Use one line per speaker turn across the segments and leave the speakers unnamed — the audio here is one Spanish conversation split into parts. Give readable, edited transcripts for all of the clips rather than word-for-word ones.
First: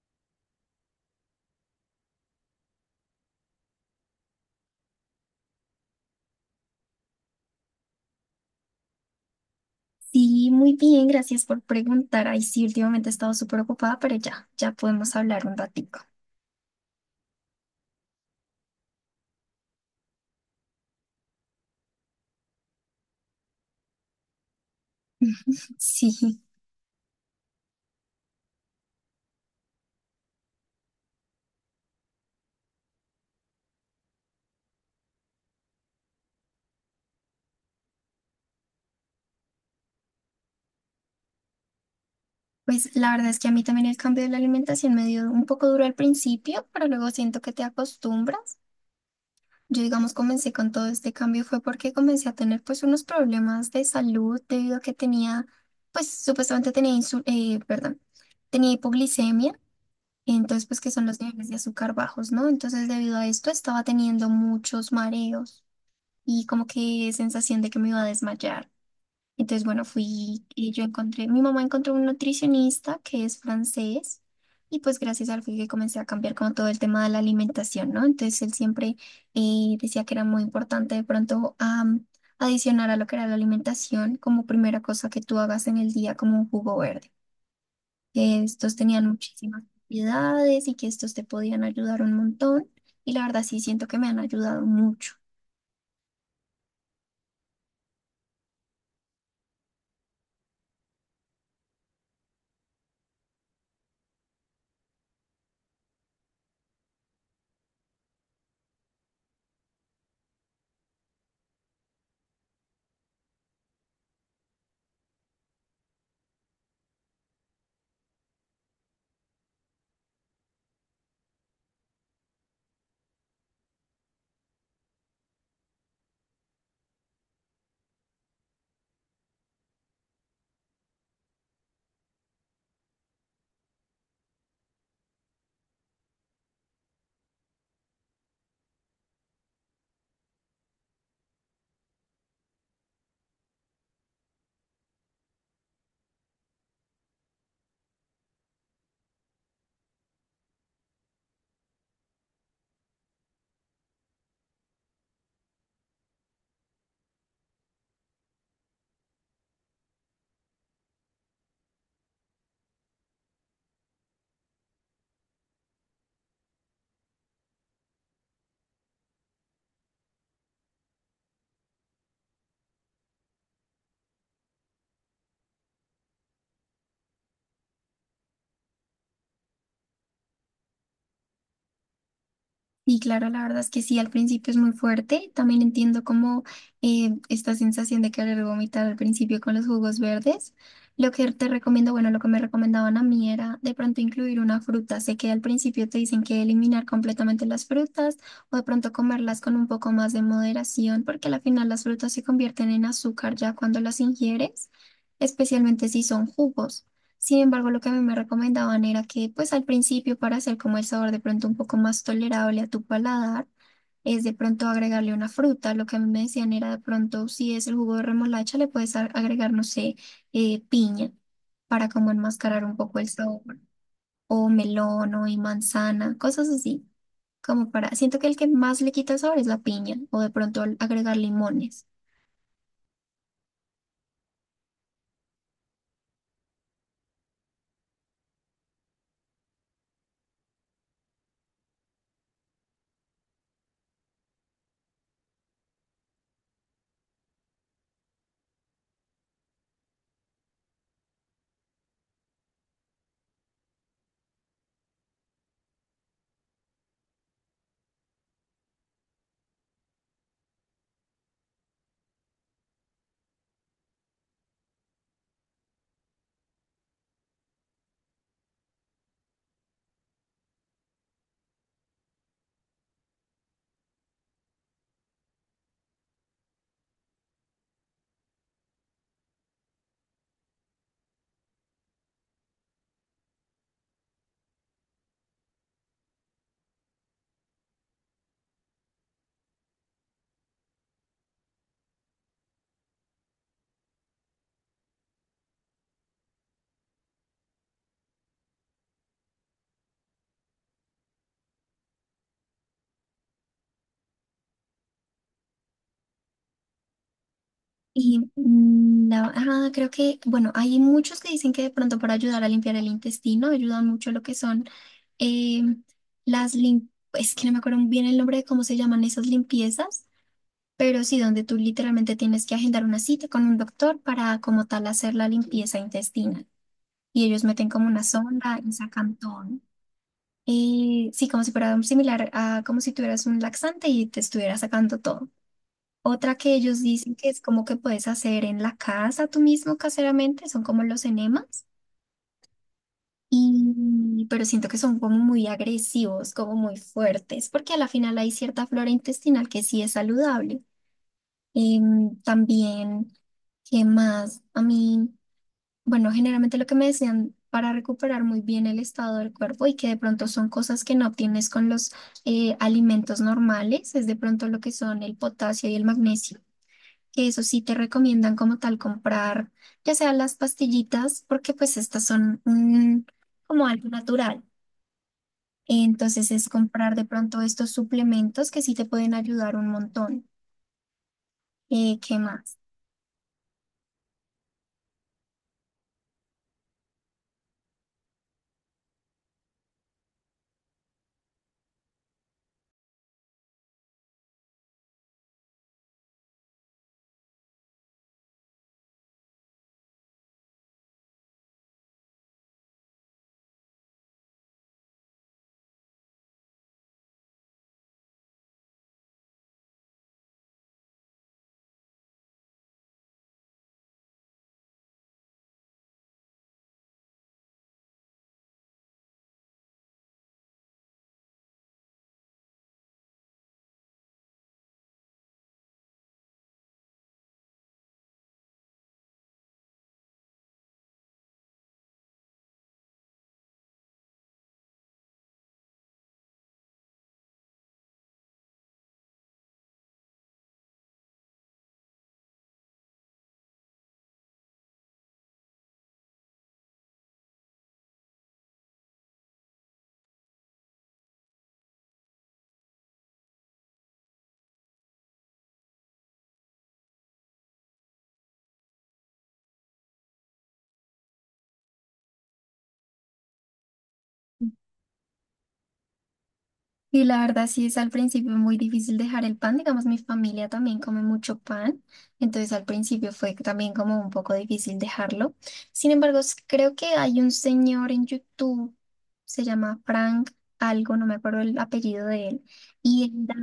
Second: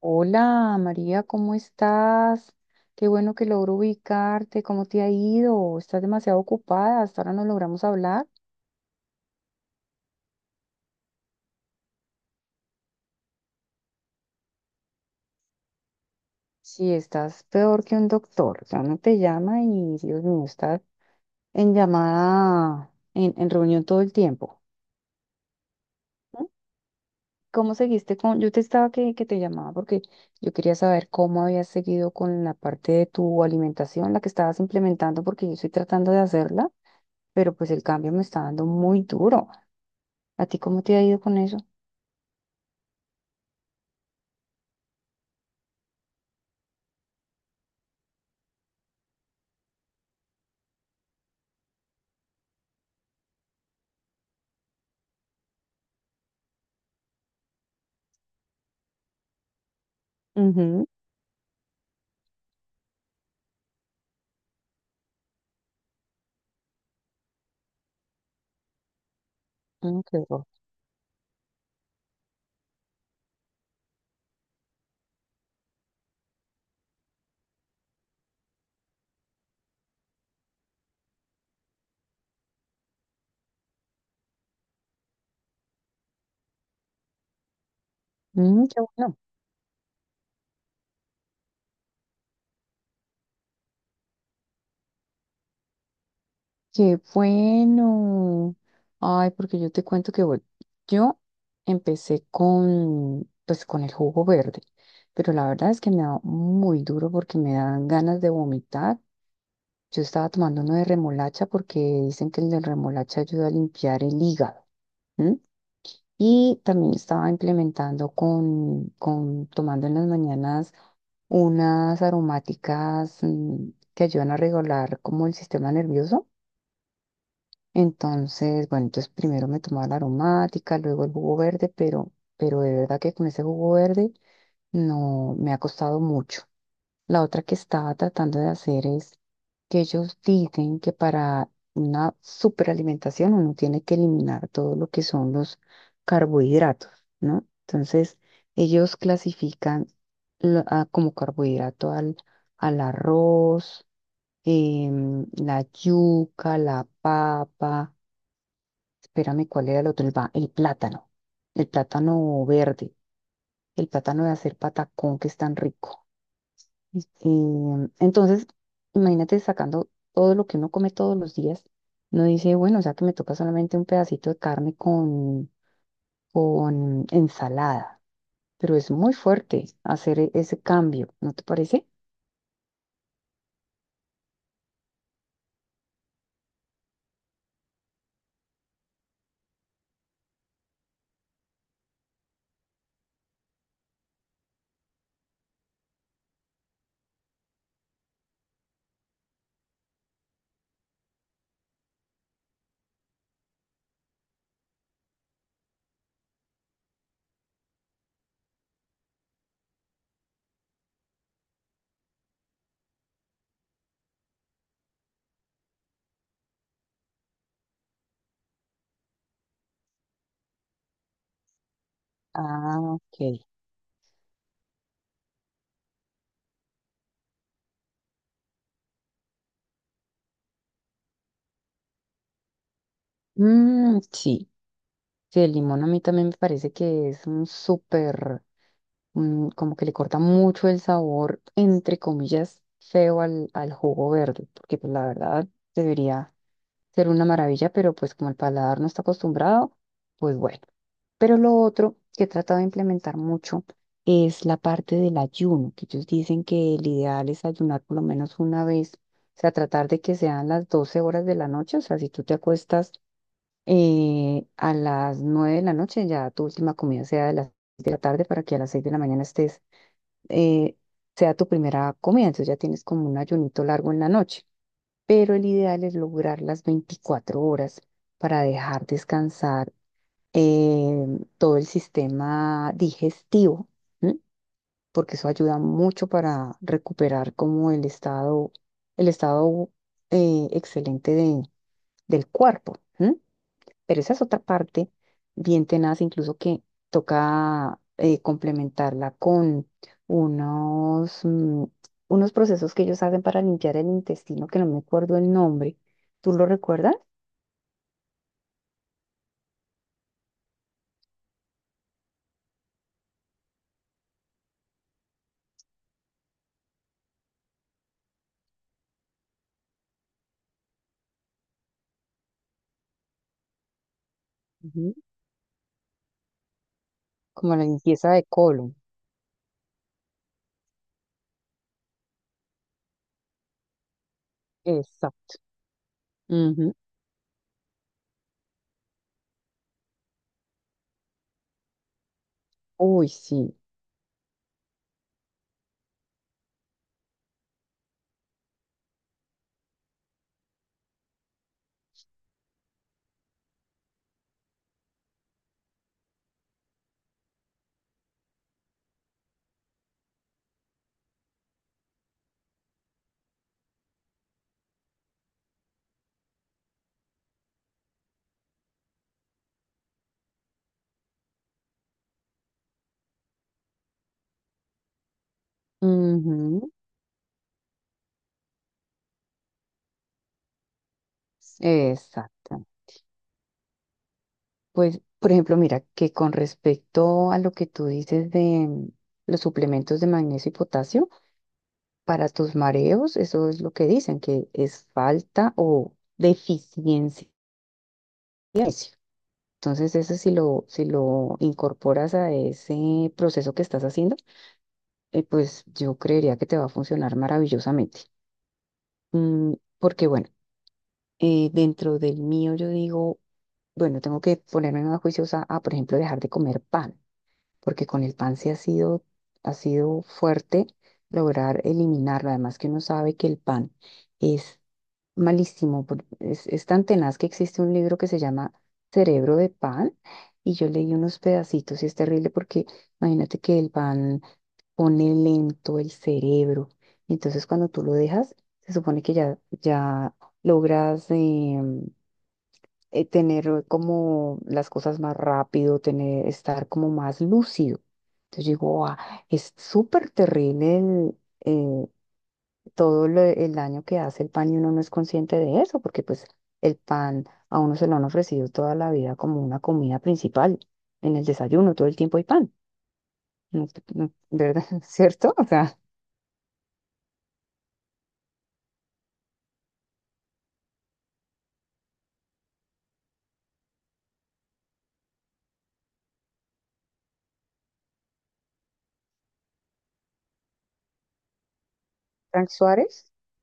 Hola María, ¿cómo estás? Qué bueno que logro ubicarte. ¿Cómo te ha ido? Estás demasiado ocupada. Hasta ahora no logramos hablar.
Sí, muy bien, gracias por preguntar. Ay, sí, últimamente he estado súper ocupada, pero ya, ya podemos hablar un ratico.
Sí, estás peor que un doctor. Ya no te llama y Dios mío, estás en llamada, en reunión todo el tiempo.
Sí,
¿Cómo seguiste con...? Yo te estaba que te llamaba porque yo quería saber cómo habías seguido con la parte de tu alimentación, la que estabas implementando, porque yo estoy tratando de hacerla, pero pues el cambio me está dando muy duro. ¿A ti cómo te ha ido con eso?
pues la verdad es que a mí también el cambio de la alimentación me dio un poco duro al principio, pero luego siento que te acostumbras. Yo, digamos, comencé con todo este cambio fue porque comencé a tener pues unos problemas de salud debido a que tenía, pues supuestamente tenía insul perdón, tenía hipoglicemia. Entonces, pues
Ujú.
que son los niveles de azúcar bajos, ¿no? Entonces, debido a esto, estaba teniendo muchos mareos y como que sensación de que me iba a desmayar. Entonces, bueno,
Mm, qué
fui
bueno.
y yo encontré, mi mamá encontró un nutricionista que es francés y pues gracias a él fue que comencé a cambiar como todo el tema de la alimentación, ¿no? Entonces él siempre decía que era muy importante de pronto adicionar a lo que era la alimentación como primera cosa que tú hagas en el día como un jugo verde, que
Mm,
estos
qué
tenían
bueno.
muchísimas propiedades y que estos te podían ayudar un montón, y la verdad sí siento que me han ayudado mucho.
Qué bueno. Ay, porque yo te cuento que, bueno, yo empecé con, pues, con el jugo verde, pero la verdad es que me da muy duro porque me dan ganas de vomitar. Yo estaba tomando uno de remolacha porque dicen que el de remolacha ayuda a limpiar el hígado. ¿M? Y también estaba implementando con tomando en las mañanas unas aromáticas que ayudan a regular como el sistema nervioso. Entonces, bueno, entonces primero me tomaba la aromática, luego el jugo verde, pero de verdad que con ese jugo verde no me ha costado mucho. La otra que estaba tratando de hacer es que ellos dicen que para una superalimentación uno tiene que eliminar todo lo que son los carbohidratos, ¿no? Entonces, ellos clasifican como carbohidrato al arroz, la yuca, la papa, espérame, ¿cuál era el otro? El plátano verde, el plátano de hacer patacón que es tan rico. Entonces, imagínate sacando todo lo que uno come todos los días. No dice, bueno, o sea que me toca solamente un pedacito de carne con ensalada. Pero es muy fuerte hacer ese cambio, ¿no te parece?
Y claro, la verdad es que sí, al principio es muy fuerte. También entiendo como esta sensación de querer vomitar al principio con los jugos verdes. Lo que te recomiendo, bueno, lo que me recomendaban a mí era de pronto incluir una fruta. Sé que al principio te dicen que eliminar completamente las frutas o de pronto comerlas con un poco más de moderación, porque al final las frutas se convierten en azúcar ya cuando las ingieres, especialmente si son jugos. Sin embargo, lo que a mí me recomendaban era que, pues al principio, para hacer como el sabor de pronto un poco más tolerable a tu paladar, es de pronto agregarle una fruta. Lo que a mí me decían era de pronto, si es el jugo de remolacha, le puedes agregar, no sé, piña para como enmascarar un
Ah,
poco el
ok.
sabor, o melón o y manzana, cosas así. Como para, siento que el que más le quita el sabor es la piña, o de pronto al agregar limones.
Mm, sí. Sí, el limón a mí también me parece que es un súper, mm, como que le corta mucho el sabor, entre comillas, feo al jugo verde, porque pues la verdad debería ser una maravilla, pero pues como el paladar no está acostumbrado, pues bueno. Pero lo otro que he tratado de implementar mucho es la parte del ayuno, que ellos dicen que el ideal es ayunar por lo menos una vez, o sea, tratar de que sean las 12 horas de la noche, o sea, si tú te acuestas a las 9 de la noche, ya tu última comida sea de las 6 de la tarde para que a las 6 de la mañana estés, eh, sea tu primera comida, entonces ya tienes como un ayunito largo en la noche, pero el ideal es lograr las 24 horas para dejar descansar eh, todo el sistema digestivo, ¿m? Porque eso ayuda mucho para recuperar como el estado, el estado, excelente del cuerpo. ¿M? Pero esa es otra parte bien tenaz, incluso que toca complementarla con unos, mm, unos procesos que ellos hacen para limpiar el intestino, que no me acuerdo el nombre. ¿Tú lo recuerdas?
Y ajá, creo que, bueno, hay muchos que dicen que de pronto para ayudar a limpiar el intestino ayudan mucho lo que son eh, las lim- es que no me acuerdo bien el nombre de cómo se llaman esas limpiezas, pero sí donde tú literalmente tienes que agendar una cita con un doctor para como tal
Ujú.
hacer la limpieza intestinal. Y ellos
Como la
meten como una
limpieza de
sonda y
colon.
sacan todo, ¿no? Sí, como si fuera similar a como si tuvieras un laxante y te estuviera sacando todo.
Exacto.
Otra que
Ujú.
ellos dicen que es como que puedes hacer en la casa tú mismo caseramente, son como los enemas,
Uy, sí.
pero siento que son como muy agresivos, como muy fuertes, porque a la final hay cierta flora intestinal que sí es saludable. También, ¿qué más? A mí, bueno, generalmente lo que me decían para recuperar muy bien el estado del cuerpo y que de pronto son cosas que no obtienes con los alimentos normales, es de pronto lo que son el potasio y el magnesio, que eso sí te recomiendan como tal comprar, ya sea las pastillitas, porque pues estas son como algo natural. Entonces es
Ujú,
comprar de pronto estos suplementos que sí te pueden ayudar un montón. ¿Qué más?
exacto. Pues, por ejemplo, mira, que con respecto a lo que tú dices de mm, los suplementos de magnesio y potasio, para tus mareos, eso es lo que dicen, que es falta o deficiencia de magnesio. Entonces, eso si lo incorporas a ese proceso que estás haciendo, pues yo creería que te va a funcionar maravillosamente. Mm, porque, bueno, dentro del mío yo digo, bueno, tengo que ponerme más juiciosa a, por ejemplo, dejar de comer pan, porque con el pan sí ha sido fuerte lograr eliminarlo. Además que uno sabe que el pan es malísimo, es tan tenaz que existe un libro que se llama Cerebro de Pan y yo leí unos pedacitos y es terrible porque imagínate que el pan pone lento el cerebro. Entonces cuando tú lo dejas, se supone que ya logras... tener como las cosas más rápido, tener, estar como más lúcido. Entonces yo digo, "Ah, es súper terrible el, eh, el daño que hace el pan y uno no es consciente de eso, porque pues el pan a uno se lo han ofrecido toda la vida como una comida principal. En el desayuno todo el tiempo hay pan, ¿no ¿verdad? ¿Cierto? O sea,
Y la verdad sí es al principio muy difícil dejar el pan, digamos mi familia también come mucho pan, entonces al principio fue también como un poco difícil dejarlo. Sin embargo, creo que hay un señor en YouTube, se llama Frank algo, no me acuerdo el apellido de él,
Frank
y
Suárez,
él da,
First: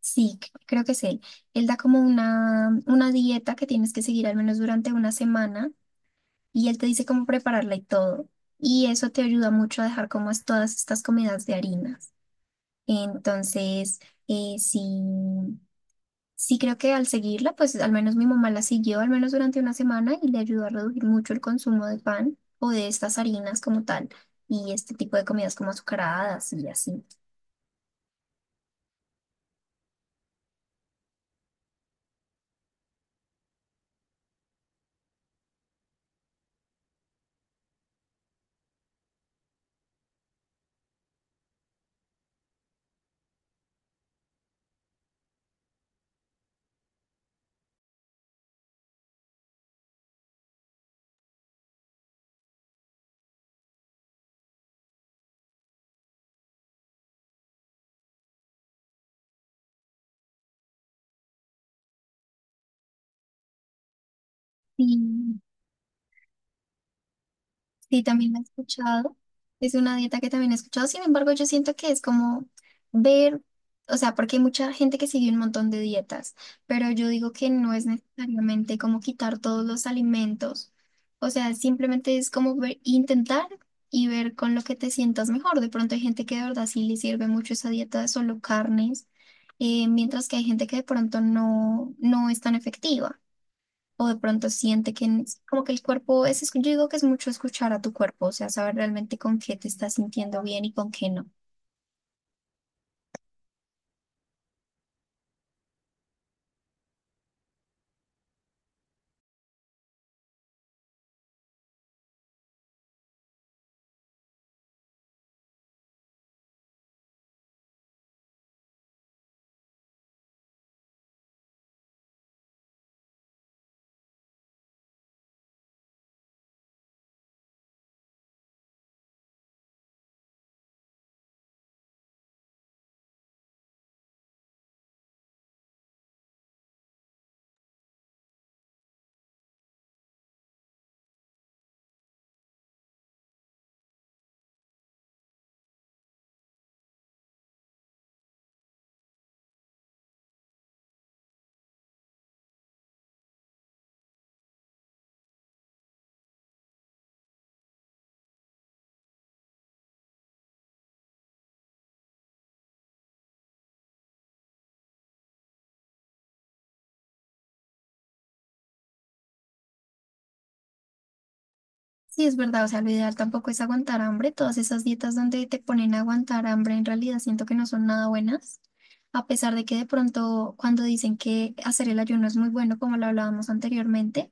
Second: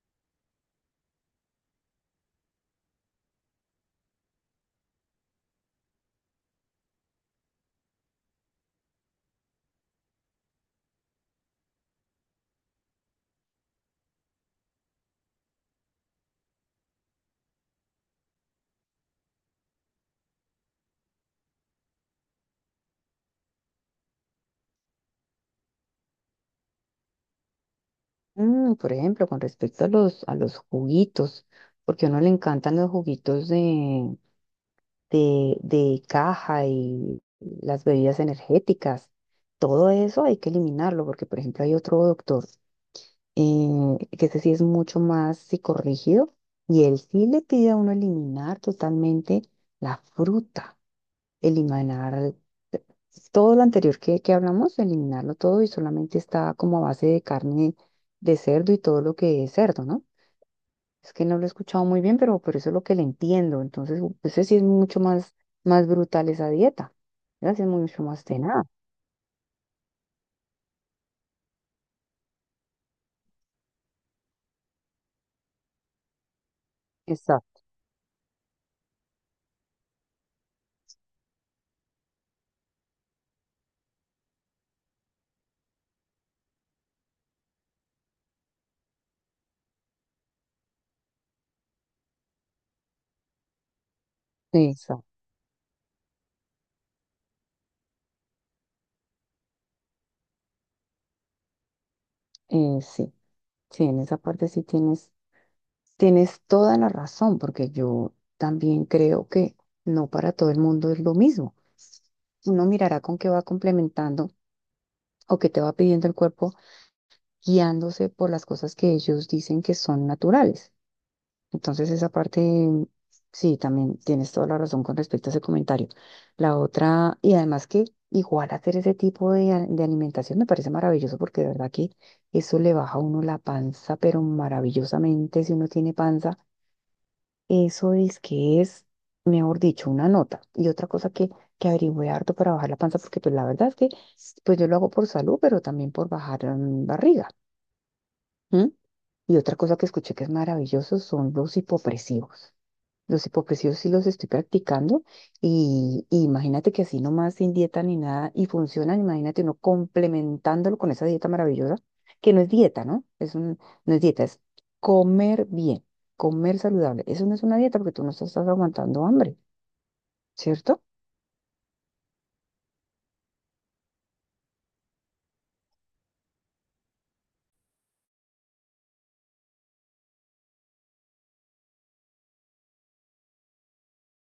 sí, creo que es él, él da como una, dieta que tienes que seguir al menos durante una semana y él te dice cómo prepararla y todo, y eso te ayuda mucho a dejar como es todas estas comidas de harinas. Entonces, sí, sí creo que al seguirla, pues al menos mi mamá la siguió, al menos durante una semana, y le ayudó a reducir mucho el consumo de pan o de estas harinas como tal, y este tipo de comidas como azucaradas y así.
mm, por ejemplo, con respecto a a los juguitos, porque a uno le encantan los juguitos de caja y las bebidas energéticas. Todo eso hay que eliminarlo porque, por ejemplo, hay otro doctor, que ese sí es mucho más psicorrígido y él sí le pide a uno eliminar totalmente la fruta, eliminar todo lo anterior que hablamos, eliminarlo todo y solamente está como a base de carne de cerdo y todo lo que es cerdo, ¿no? Es que no lo he escuchado muy bien, pero eso es lo que le entiendo. Entonces, ese sí es mucho más,
Sí.
más brutal esa dieta. Esa sí es
Sí,
mucho más
también la he
tenaz.
escuchado. Es una dieta que también he escuchado. Sin embargo, yo siento que es como ver, o sea, porque hay mucha gente que sigue un montón de dietas, pero yo digo que
Exacto.
no es necesariamente como quitar todos los alimentos. O sea, simplemente es como intentar y ver con lo que te sientas mejor. De pronto hay gente que de verdad sí le sirve mucho esa dieta de solo carnes, mientras que hay gente que de pronto no, no es tan efectiva o de pronto siente que
Exacto.
como que el cuerpo yo digo que es mucho escuchar a tu cuerpo, o sea, saber realmente con qué te estás sintiendo bien y con qué no.
Eh, sí, sí, en esa parte sí tienes, tienes toda la razón, porque yo también creo que no para todo el mundo es lo mismo. Uno mirará con qué va complementando o qué te va pidiendo el cuerpo, guiándose por las cosas que ellos dicen que son naturales. Entonces esa parte, sí, también tienes toda la razón con respecto a ese comentario. La otra, y además que igual hacer ese tipo de alimentación me parece maravilloso porque de verdad que eso le baja a uno la panza, pero maravillosamente si uno tiene panza, eso es que es, mejor dicho, una nota. Y otra cosa que averigüé harto para bajar la panza, porque pues la verdad es que pues yo lo hago por salud, pero también por bajar mm, barriga. ¿M? Y otra cosa que escuché que es maravilloso son los hipopresivos. Los hipopresivos sí los estoy practicando y imagínate que así nomás sin dieta ni nada y funcionan, imagínate uno complementándolo con esa dieta maravillosa, que no es dieta, ¿no? Es un, no es dieta, es comer bien, comer saludable. Eso no es una dieta porque tú no estás, aguantando hambre, ¿cierto?
Sí, es verdad, o sea, lo ideal tampoco es aguantar hambre, todas esas dietas donde te ponen a aguantar hambre en realidad siento que no son nada buenas, a pesar de que de pronto cuando dicen que hacer el ayuno es muy bueno, como lo hablábamos anteriormente.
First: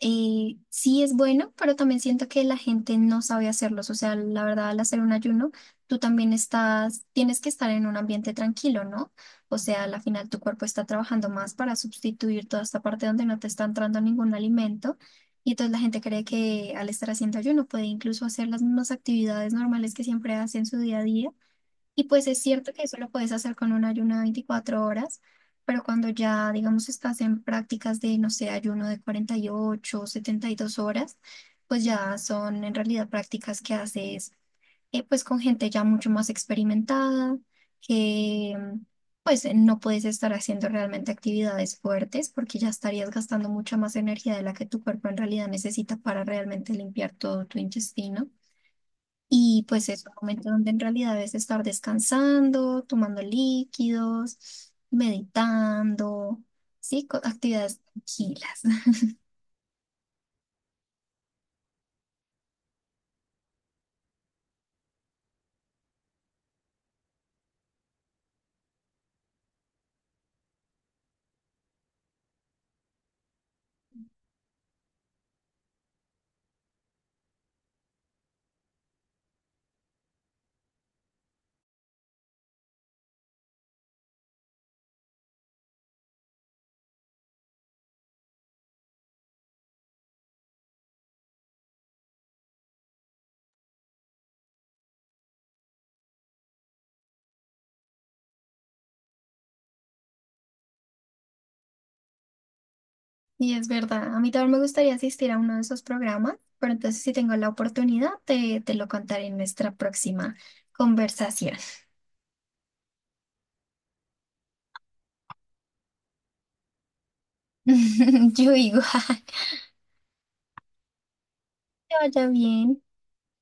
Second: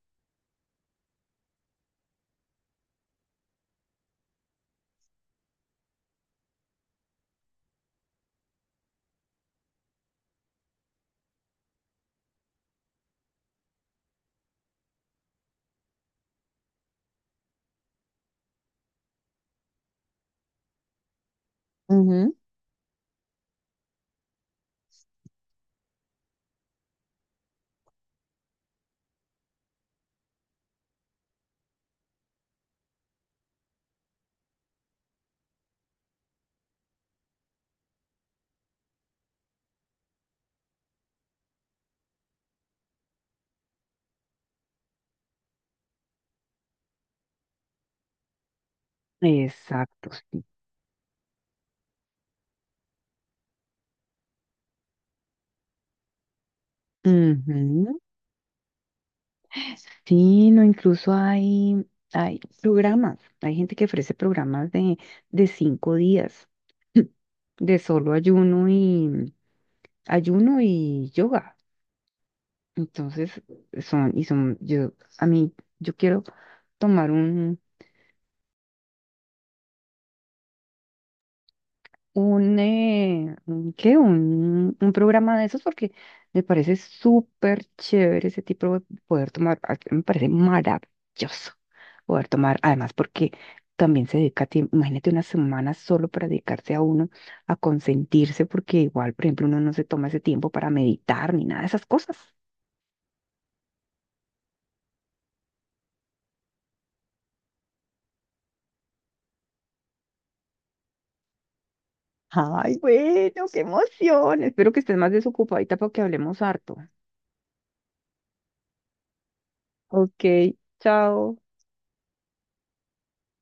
Sí es bueno, pero también siento que la gente no sabe hacerlos. O sea, la verdad, al hacer un ayuno, tú también tienes que estar en un ambiente tranquilo, ¿no? O sea, al final tu cuerpo está trabajando más para sustituir toda esta parte donde no te está entrando ningún alimento. Y entonces la gente cree que al estar haciendo ayuno puede incluso hacer las mismas actividades normales que siempre hace en su día a día, y pues
Ujú,
es cierto que eso lo puedes hacer con un ayuno de 24 horas, pero cuando ya, digamos, estás en prácticas de, no sé, ayuno de 48 o 72 horas, pues ya son en realidad prácticas que haces, pues con gente ya mucho más experimentada, que pues no puedes estar haciendo realmente actividades fuertes porque ya estarías gastando mucha más energía de la que tu cuerpo en realidad necesita para realmente limpiar todo tu intestino. Y pues es
exacto,
un
sí.
momento donde en realidad debes estar descansando, tomando líquidos, meditando, sí, actividades
Ujú.
tranquilas.
Sí, no, incluso hay, hay programas, hay gente que ofrece programas de 5 días, de solo ayuno y, ayuno y yoga. Entonces, son, y son, yo, a mí, yo quiero tomar un ¿qué? Un programa de esos porque me parece súper chévere ese tipo de poder tomar, me parece maravilloso poder tomar, además porque también se dedica, imagínate una semana solo para dedicarse a uno, a consentirse, porque igual, por ejemplo, uno no se toma ese tiempo para meditar ni nada de esas cosas.
Y es verdad, a mí también me gustaría asistir a uno de esos programas, pero entonces si tengo la oportunidad te lo contaré en nuestra próxima conversación.
Ay, bueno, qué emoción. Espero que estés más desocupadita para que hablemos harto.
Yo igual,
Ok, chao.
que vaya bien.